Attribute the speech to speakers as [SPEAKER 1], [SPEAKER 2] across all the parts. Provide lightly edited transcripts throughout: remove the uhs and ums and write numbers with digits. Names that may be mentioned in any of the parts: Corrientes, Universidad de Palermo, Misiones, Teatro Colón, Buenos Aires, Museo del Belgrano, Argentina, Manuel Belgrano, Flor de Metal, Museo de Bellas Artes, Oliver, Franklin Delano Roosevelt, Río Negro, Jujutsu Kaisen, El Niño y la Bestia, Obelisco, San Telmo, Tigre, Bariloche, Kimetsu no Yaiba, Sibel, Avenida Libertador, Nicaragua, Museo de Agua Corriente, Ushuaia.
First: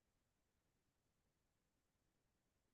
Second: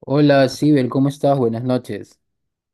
[SPEAKER 1] Hola, Sibel, ¿cómo estás? Buenas noches.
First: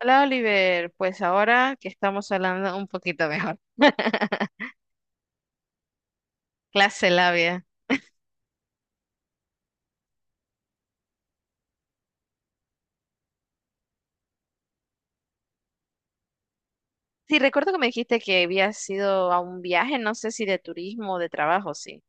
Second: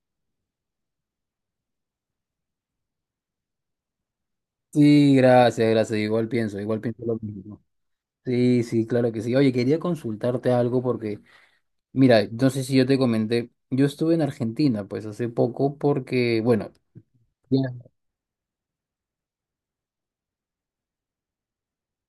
[SPEAKER 2] Hola Oliver, pues ahora que estamos hablando un poquito mejor.
[SPEAKER 1] Sí, gracias, gracias. Igual pienso
[SPEAKER 2] Clase
[SPEAKER 1] lo mismo.
[SPEAKER 2] labia.
[SPEAKER 1] Sí, sí, claro que sí. Oye, quería consultarte algo porque, mira, no sé si yo te comenté, yo estuve en Argentina, pues hace poco porque, bueno,
[SPEAKER 2] Sí,
[SPEAKER 1] ya.
[SPEAKER 2] recuerdo que me dijiste que habías ido a un viaje, no sé si de turismo o de trabajo, sí.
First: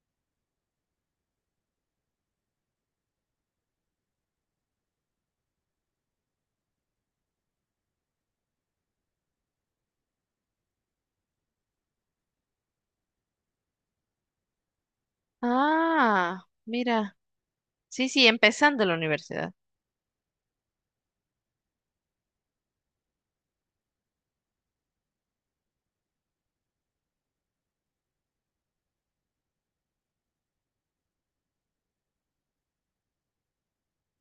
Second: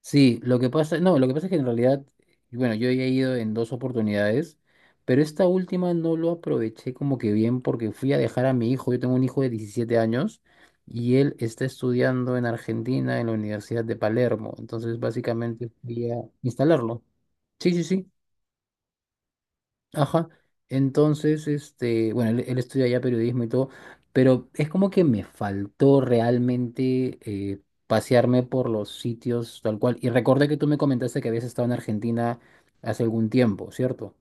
[SPEAKER 1] Sí, lo que pasa, no, lo que pasa es que en realidad, bueno, yo ya he ido en dos oportunidades, pero esta última no lo aproveché como que bien porque fui a dejar a mi hijo. Yo tengo un hijo de 17 años y él está estudiando en Argentina en la Universidad de Palermo, entonces básicamente fui a
[SPEAKER 2] Ah,
[SPEAKER 1] instalarlo.
[SPEAKER 2] mira.
[SPEAKER 1] Sí, sí,
[SPEAKER 2] Sí,
[SPEAKER 1] sí.
[SPEAKER 2] sí, empezando la universidad.
[SPEAKER 1] Ajá. Entonces, este, bueno, él estudia ya periodismo y todo, pero es como que me faltó realmente eh, pasearme por los sitios tal cual. Y recordé que tú me comentaste que habías estado en Argentina hace algún tiempo, ¿cierto?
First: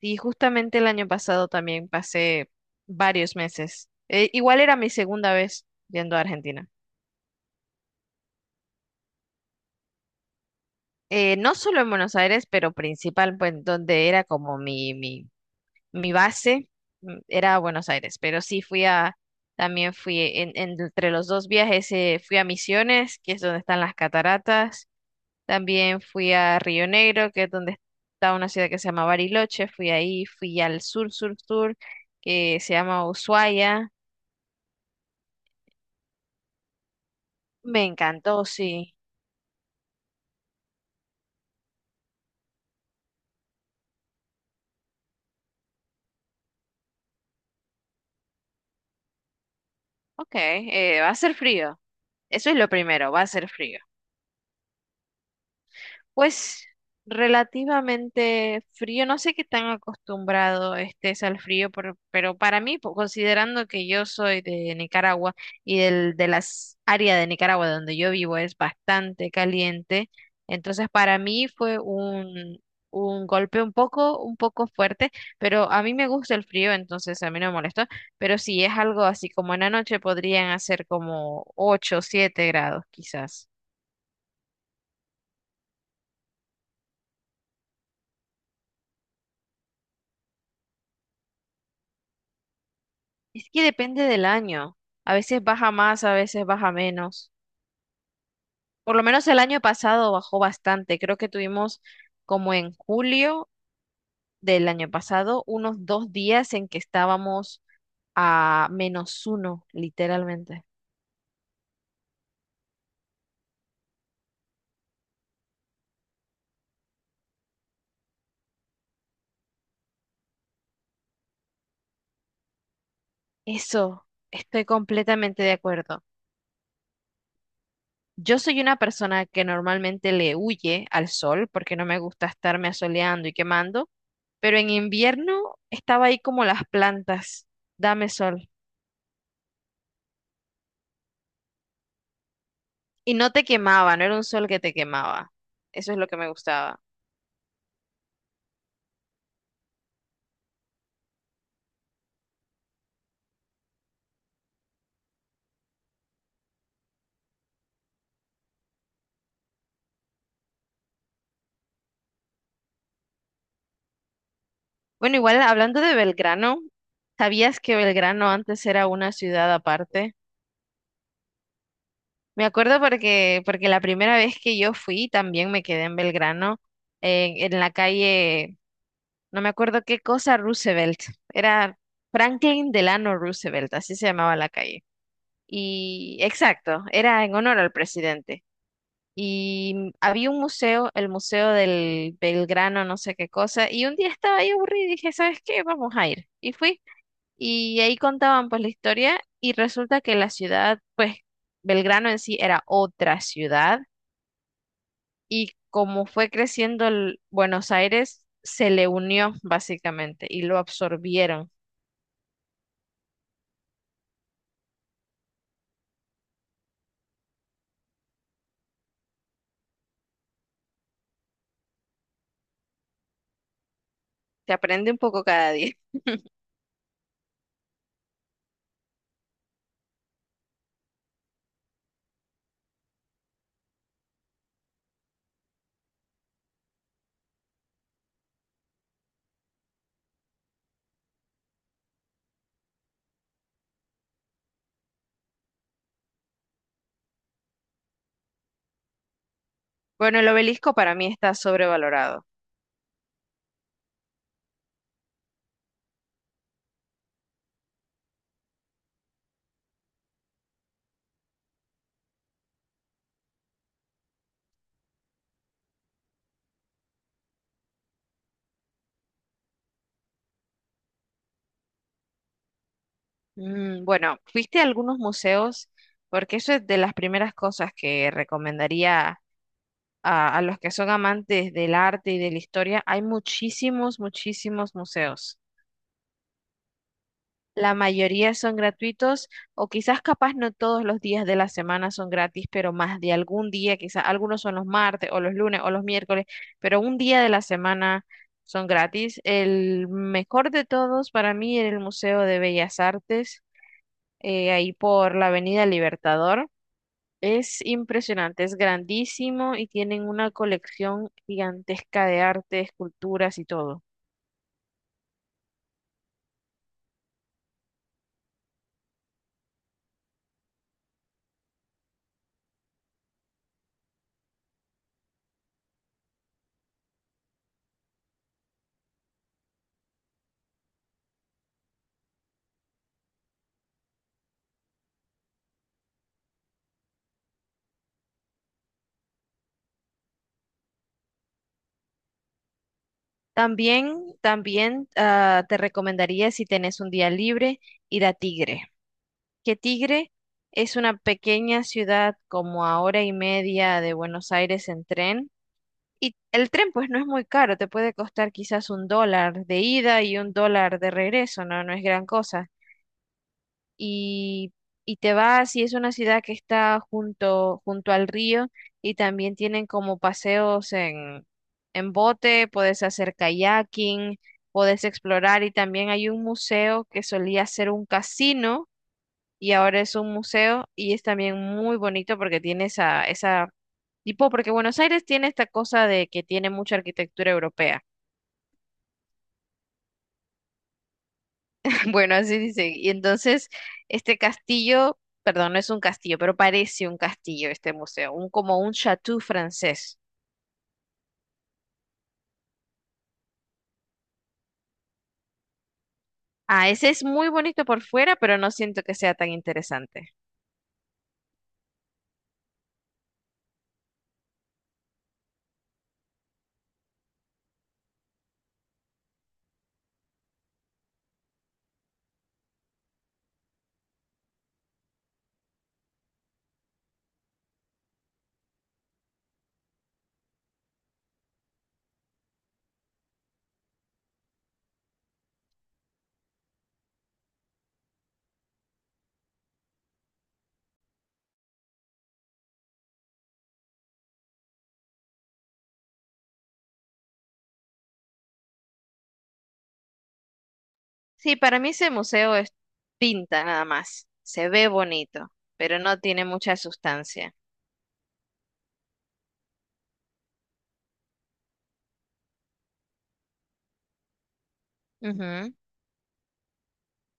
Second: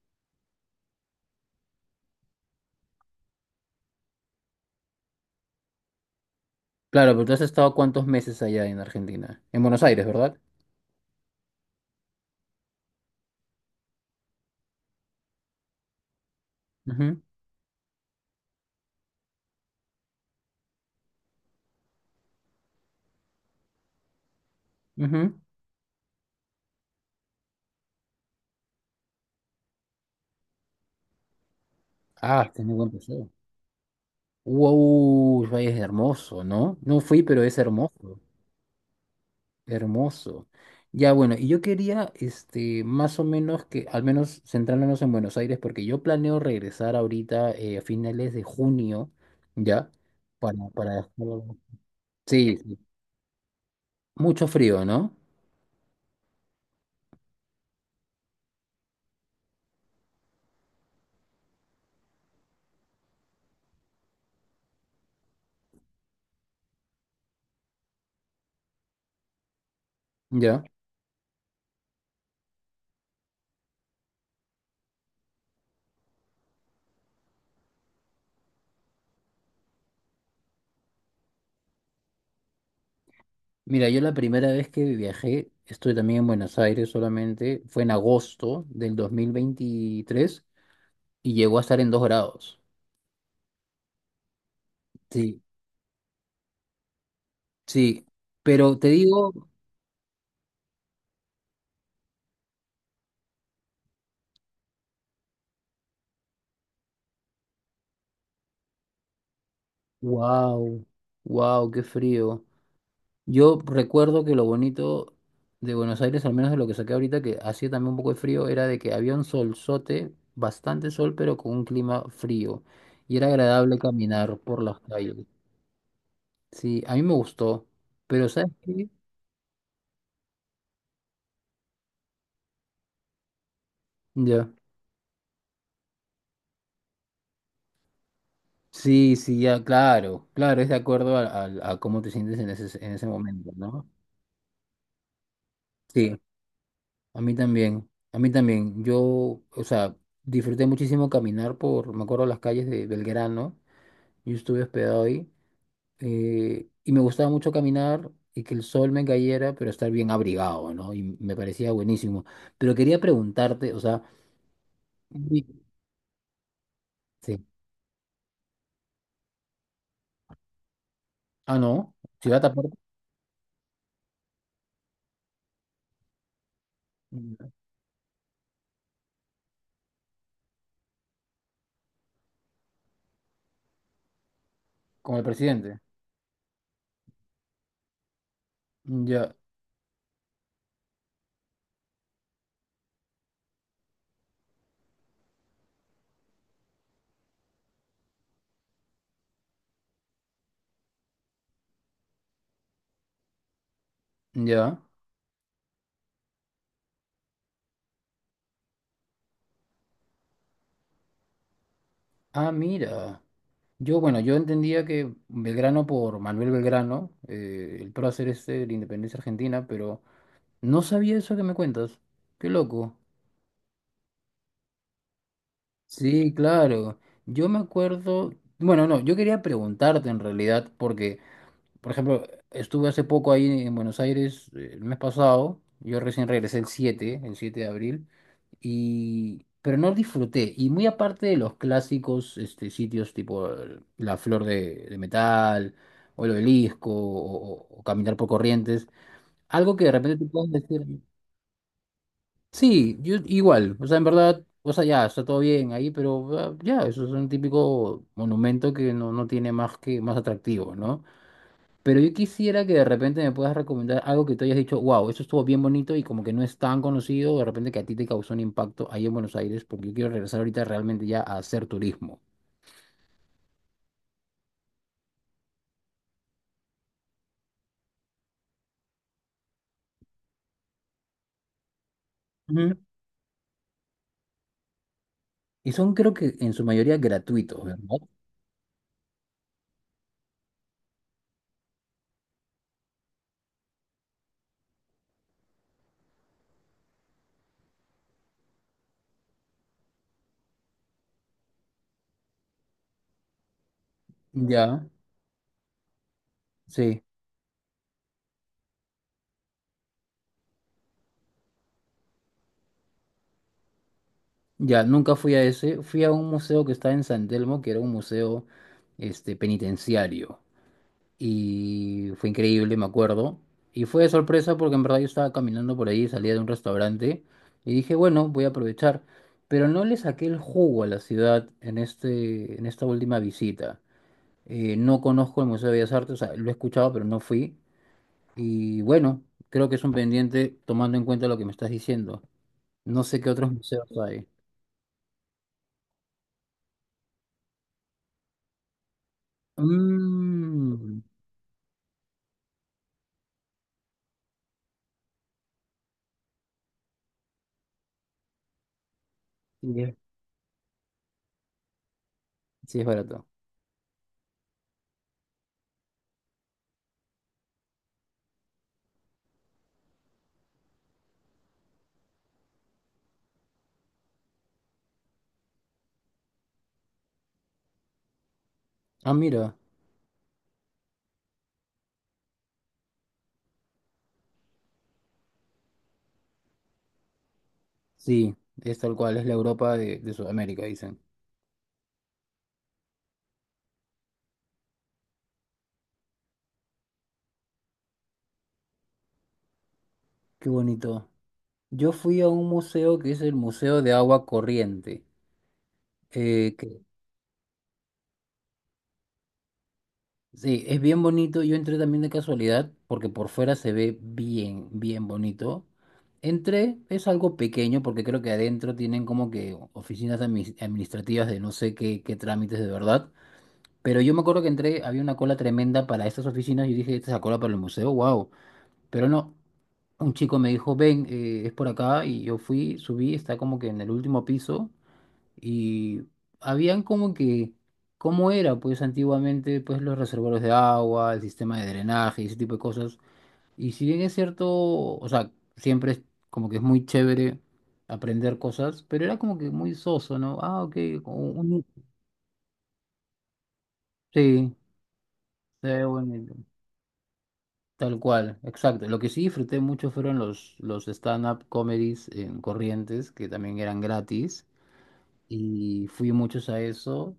[SPEAKER 2] Y justamente el año pasado también pasé varios meses. Igual era mi segunda vez yendo a Argentina.
[SPEAKER 1] Claro, pero tú has estado cuántos meses allá en Argentina, en Buenos Aires, ¿verdad?
[SPEAKER 2] No solo en Buenos Aires, pero principal, pues donde era como mi base era Buenos Aires, pero sí fui a, también fui entre los dos viajes, fui a Misiones, que es donde están las cataratas,
[SPEAKER 1] Ujú, ujú.
[SPEAKER 2] también fui a Río Negro, que es donde está una ciudad que se llama Bariloche, fui ahí, fui al sur, sur, sur,
[SPEAKER 1] Ah,
[SPEAKER 2] que se
[SPEAKER 1] tenés buen
[SPEAKER 2] llama
[SPEAKER 1] paseo.
[SPEAKER 2] Ushuaia,
[SPEAKER 1] Wow, es hermoso, ¿no? No fui, pero es
[SPEAKER 2] me
[SPEAKER 1] hermoso.
[SPEAKER 2] encantó, sí.
[SPEAKER 1] Hermoso. Ya bueno, y yo quería, este, más o menos que, al menos centrándonos en Buenos Aires, porque yo planeo regresar ahorita a finales de junio, ¿ya?
[SPEAKER 2] Ok,
[SPEAKER 1] Para, para...
[SPEAKER 2] va a ser frío, eso es
[SPEAKER 1] Sí,
[SPEAKER 2] lo
[SPEAKER 1] sí.
[SPEAKER 2] primero, va a ser frío.
[SPEAKER 1] Mucho frío, ¿no?
[SPEAKER 2] Pues relativamente frío, no sé qué tan acostumbrado estés al frío, pero para mí, considerando que yo soy de Nicaragua y de las áreas de Nicaragua donde yo vivo es bastante caliente,
[SPEAKER 1] Ya.
[SPEAKER 2] entonces para mí fue un golpe un poco fuerte, pero a mí me gusta el frío, entonces a mí no me molestó, pero si es algo así como en la noche podrían hacer como 8 o 7 grados quizás.
[SPEAKER 1] Mira, yo la primera vez que viajé, estoy también en Buenos Aires solamente, fue en agosto del 2023 y llegó a estar en 2 grados.
[SPEAKER 2] Es que depende del año. A
[SPEAKER 1] Sí,
[SPEAKER 2] veces baja más, a veces baja menos.
[SPEAKER 1] sí, pero te
[SPEAKER 2] Por lo menos
[SPEAKER 1] digo,
[SPEAKER 2] el año pasado bajó bastante. Creo que tuvimos como en julio del año pasado unos 2 días en que estábamos a menos uno, literalmente.
[SPEAKER 1] wow, wow, qué frío. Yo recuerdo que lo bonito de Buenos Aires, al menos de lo que saqué ahorita, que hacía también un poco de frío, era de que había un solzote, bastante sol, pero con un clima frío. Y era agradable
[SPEAKER 2] Eso,
[SPEAKER 1] caminar por
[SPEAKER 2] estoy
[SPEAKER 1] las calles.
[SPEAKER 2] completamente de acuerdo.
[SPEAKER 1] Sí, a mí me gustó. Pero
[SPEAKER 2] Yo
[SPEAKER 1] ¿sabes
[SPEAKER 2] soy una
[SPEAKER 1] qué?
[SPEAKER 2] persona que normalmente le huye al sol porque no me gusta estarme asoleando y quemando,
[SPEAKER 1] Ya.
[SPEAKER 2] pero en invierno estaba ahí como las plantas. Dame sol.
[SPEAKER 1] Sí, sí, ya, claro. Claro, es de acuerdo a, a cómo te sientes en ese
[SPEAKER 2] Y no te
[SPEAKER 1] momento, ¿no?
[SPEAKER 2] quemaba, no era un sol que te quemaba. Eso es lo
[SPEAKER 1] Sí,
[SPEAKER 2] que me gustaba.
[SPEAKER 1] a mí también. A mí también. Yo, o sea, disfruté muchísimo caminar por, me acuerdo, las calles de Belgrano. Yo estuve hospedado ahí. Y me gustaba mucho caminar y que el sol me cayera, pero estar bien abrigado, ¿no? Y me parecía buenísimo. Pero quería preguntarte, o sea,
[SPEAKER 2] Bueno, igual
[SPEAKER 1] sí.
[SPEAKER 2] hablando de Belgrano,
[SPEAKER 1] Sí.
[SPEAKER 2] ¿sabías que Belgrano antes era una ciudad aparte?
[SPEAKER 1] Ah, no, ciudad
[SPEAKER 2] Me
[SPEAKER 1] aparte,
[SPEAKER 2] acuerdo porque la primera vez que yo fui también me quedé en Belgrano, en la calle, no me acuerdo qué cosa, Roosevelt. Era Franklin Delano Roosevelt, así se llamaba la calle.
[SPEAKER 1] con el presidente.
[SPEAKER 2] Y exacto, era en honor al presidente.
[SPEAKER 1] Ya,
[SPEAKER 2] Y había un museo, el Museo del Belgrano, no sé qué cosa, y un día estaba ahí aburrida y dije, ¿sabes qué? Vamos a ir. Y fui, y ahí contaban pues la historia y resulta que la ciudad, pues Belgrano en sí era otra ciudad
[SPEAKER 1] ya.
[SPEAKER 2] y como fue creciendo el Buenos Aires, se le unió básicamente y lo absorbieron.
[SPEAKER 1] Ah, mira. Yo, bueno, yo entendía que Belgrano por Manuel Belgrano, el prócer este de la independencia argentina, pero no sabía eso que me cuentas. Qué loco.
[SPEAKER 2] Se aprende un poco cada día.
[SPEAKER 1] Sí, claro. Yo me acuerdo, bueno, no, yo quería preguntarte en realidad, porque, por ejemplo, estuve hace poco ahí en Buenos Aires, el mes pasado, yo recién regresé el siete de abril, y, pero no disfruté. Y muy aparte de los clásicos este, sitios tipo la Flor de Metal, o el Obelisco, o caminar por Corrientes, algo que de repente
[SPEAKER 2] Bueno, el
[SPEAKER 1] te puedes
[SPEAKER 2] obelisco
[SPEAKER 1] decir,
[SPEAKER 2] para mí está sobrevalorado.
[SPEAKER 1] sí, yo igual, o sea, en verdad, o sea, ya, está todo bien ahí, pero ah, ya, eso es un típico monumento que no, no tiene más que más atractivo, ¿no? Pero yo quisiera que de repente me puedas recomendar algo que tú hayas dicho, wow, eso estuvo bien bonito y como que no es tan conocido, de repente que a ti te causó un impacto ahí en Buenos Aires, porque yo quiero regresar ahorita realmente ya a hacer turismo.
[SPEAKER 2] Mm, bueno, fuiste a algunos museos, porque eso es de las primeras cosas que recomendaría a los que son amantes del arte y de la
[SPEAKER 1] Ujú.
[SPEAKER 2] historia. Hay muchísimos, muchísimos museos.
[SPEAKER 1] Y son creo que en su mayoría gratuitos,
[SPEAKER 2] La
[SPEAKER 1] ¿verdad?
[SPEAKER 2] mayoría son gratuitos, o quizás capaz no todos los días de la semana son gratis, pero más de algún día, quizás algunos son los martes o los lunes o los miércoles, pero un día de la semana son gratis. El mejor de todos para mí era el Museo de Bellas Artes ahí
[SPEAKER 1] Ya,
[SPEAKER 2] por la Avenida Libertador.
[SPEAKER 1] sí.
[SPEAKER 2] Es impresionante, es grandísimo y tienen una colección gigantesca de arte, esculturas y todo.
[SPEAKER 1] Ya, nunca fui a ese. Fui a un museo que está en San Telmo, que era un museo este, penitenciario. Y fue increíble, me acuerdo. Y fue de sorpresa porque en verdad yo estaba caminando por ahí, salía de un restaurante y dije, bueno, voy a aprovechar. Pero no le saqué el jugo a la ciudad en esta última visita. No conozco el Museo de Bellas Artes, o sea, lo he escuchado, pero no fui. Y bueno, creo que es un pendiente tomando en cuenta lo que me estás diciendo. No sé qué otros museos
[SPEAKER 2] También,
[SPEAKER 1] hay.
[SPEAKER 2] también te recomendaría si tenés un día libre ir a Tigre, que Tigre es una
[SPEAKER 1] Mm.
[SPEAKER 2] pequeña ciudad como a hora y media de Buenos Aires en tren. Y el tren pues no es muy caro, te puede costar quizás $1 de ida y $1 de regreso, no, no es gran cosa.
[SPEAKER 1] Sí, es barato.
[SPEAKER 2] y, y te vas y es una ciudad que está junto, junto al río y también tienen como paseos en bote, puedes hacer kayaking, puedes explorar y también hay un museo que solía ser un casino
[SPEAKER 1] Ah,
[SPEAKER 2] y
[SPEAKER 1] mira,
[SPEAKER 2] ahora es un museo y es también muy bonito porque tiene esa tipo, porque Buenos Aires tiene esta cosa de que tiene mucha arquitectura europea.
[SPEAKER 1] sí, es tal cual, es la Europa de Sudamérica, dicen.
[SPEAKER 2] Bueno, así dice. Y entonces, este castillo, perdón, no es un castillo, pero parece un castillo este museo, como un chateau francés.
[SPEAKER 1] Qué bonito. Yo fui a un museo que es el Museo de Agua Corriente. eh,
[SPEAKER 2] Ah,
[SPEAKER 1] que,
[SPEAKER 2] ese es muy bonito por fuera, pero no siento que sea tan interesante.
[SPEAKER 1] sí, es bien bonito. Yo entré también de casualidad porque por fuera se ve bien, bien bonito. Entré, es algo pequeño porque creo que adentro tienen como que oficinas administrativas de no sé qué trámites de verdad. Pero yo me acuerdo que entré, había una cola tremenda para estas oficinas y dije, ¿esta es la cola para el museo? ¡Wow! Pero no, un chico me dijo, ven, es por acá y yo fui, subí, está como que en el último piso. Y habían como que, ¿cómo era? Pues antiguamente, pues los reservorios de agua, el sistema de drenaje y ese tipo de cosas. Y si bien es cierto, o sea, siempre es como que es muy chévere aprender cosas, pero era como que muy soso, ¿no? Ah, ok, como
[SPEAKER 2] Sí, para
[SPEAKER 1] un-
[SPEAKER 2] mí ese museo es pinta nada más. Se
[SPEAKER 1] sí,
[SPEAKER 2] ve bonito,
[SPEAKER 1] sí,
[SPEAKER 2] pero no
[SPEAKER 1] bueno,
[SPEAKER 2] tiene mucha sustancia.
[SPEAKER 1] tal cual, exacto. Lo que sí disfruté mucho fueron los stand-up comedies en Corrientes, que también eran gratis.
[SPEAKER 2] Ujú.
[SPEAKER 1] Y fui muchos a eso.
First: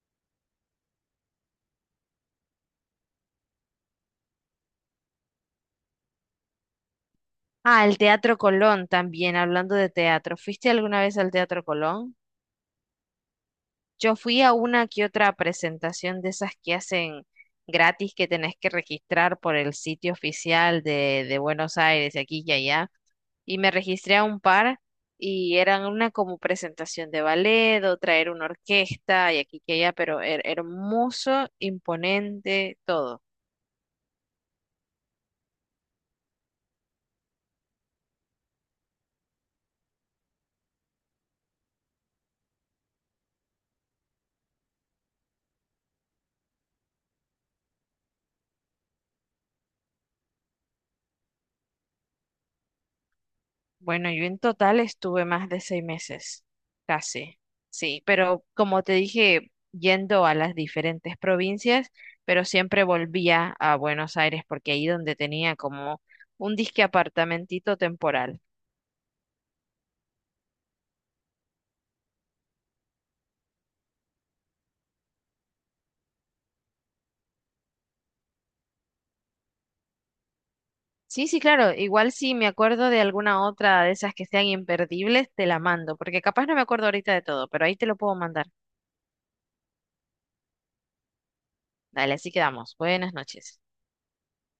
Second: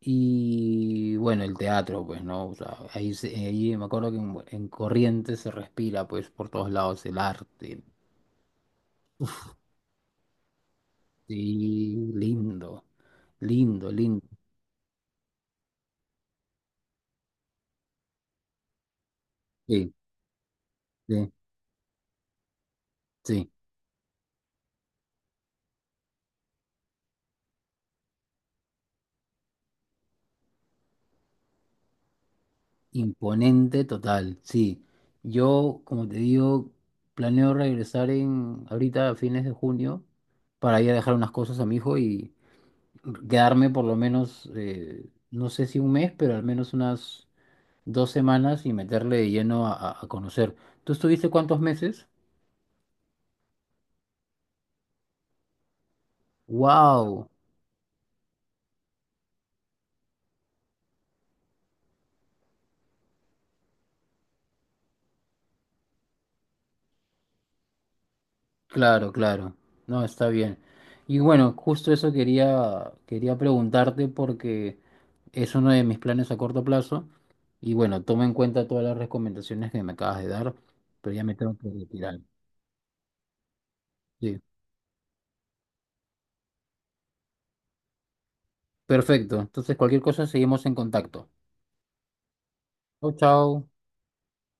[SPEAKER 1] Y bueno, el teatro, pues, ¿no? O sea, ahí, ahí me acuerdo que en Corrientes se respira, pues, por todos lados el arte.
[SPEAKER 2] Ah, el Teatro Colón también, hablando de teatro. ¿Fuiste alguna vez al Teatro
[SPEAKER 1] Sí,
[SPEAKER 2] Colón?
[SPEAKER 1] lindo, lindo,
[SPEAKER 2] Yo
[SPEAKER 1] lindo.
[SPEAKER 2] fui a una que otra presentación de esas que hacen gratis que tenés que registrar por el
[SPEAKER 1] Sí,
[SPEAKER 2] sitio oficial
[SPEAKER 1] sí,
[SPEAKER 2] de Buenos Aires, de aquí y allá.
[SPEAKER 1] sí.
[SPEAKER 2] Y me registré a un par y eran una como presentación de ballet, otra era una orquesta y aquí y allá, pero hermoso, imponente, todo.
[SPEAKER 1] Imponente total, sí. Yo, como te digo, planeo regresar en ahorita a fines de junio para ir a dejar unas cosas a mi hijo y quedarme por lo menos, no sé si un mes, pero al menos unas 2 semanas y meterle de lleno a, a conocer. ¿Tú estuviste cuántos meses?
[SPEAKER 2] Bueno, yo en total estuve más de 6 meses,
[SPEAKER 1] ¡Wow!
[SPEAKER 2] casi, sí, pero como te dije, yendo a las diferentes provincias, pero siempre volvía a Buenos Aires porque ahí donde tenía como un disque apartamentito temporal.
[SPEAKER 1] Claro, claro. No, está bien. Y bueno, justo eso quería preguntarte porque es uno de mis planes a corto plazo. Y bueno, toma en cuenta todas las recomendaciones que me acabas de dar, pero ya
[SPEAKER 2] Sí,
[SPEAKER 1] me
[SPEAKER 2] sí,
[SPEAKER 1] tengo que
[SPEAKER 2] claro, igual
[SPEAKER 1] retirar.
[SPEAKER 2] si me acuerdo de alguna otra de esas que
[SPEAKER 1] Sí.
[SPEAKER 2] sean imperdibles, te la mando, porque capaz no me acuerdo ahorita de todo, pero ahí te lo puedo mandar.
[SPEAKER 1] Perfecto. Entonces, cualquier cosa, seguimos en contacto.
[SPEAKER 2] Dale, así quedamos.
[SPEAKER 1] Chao,
[SPEAKER 2] Buenas
[SPEAKER 1] chao.
[SPEAKER 2] noches.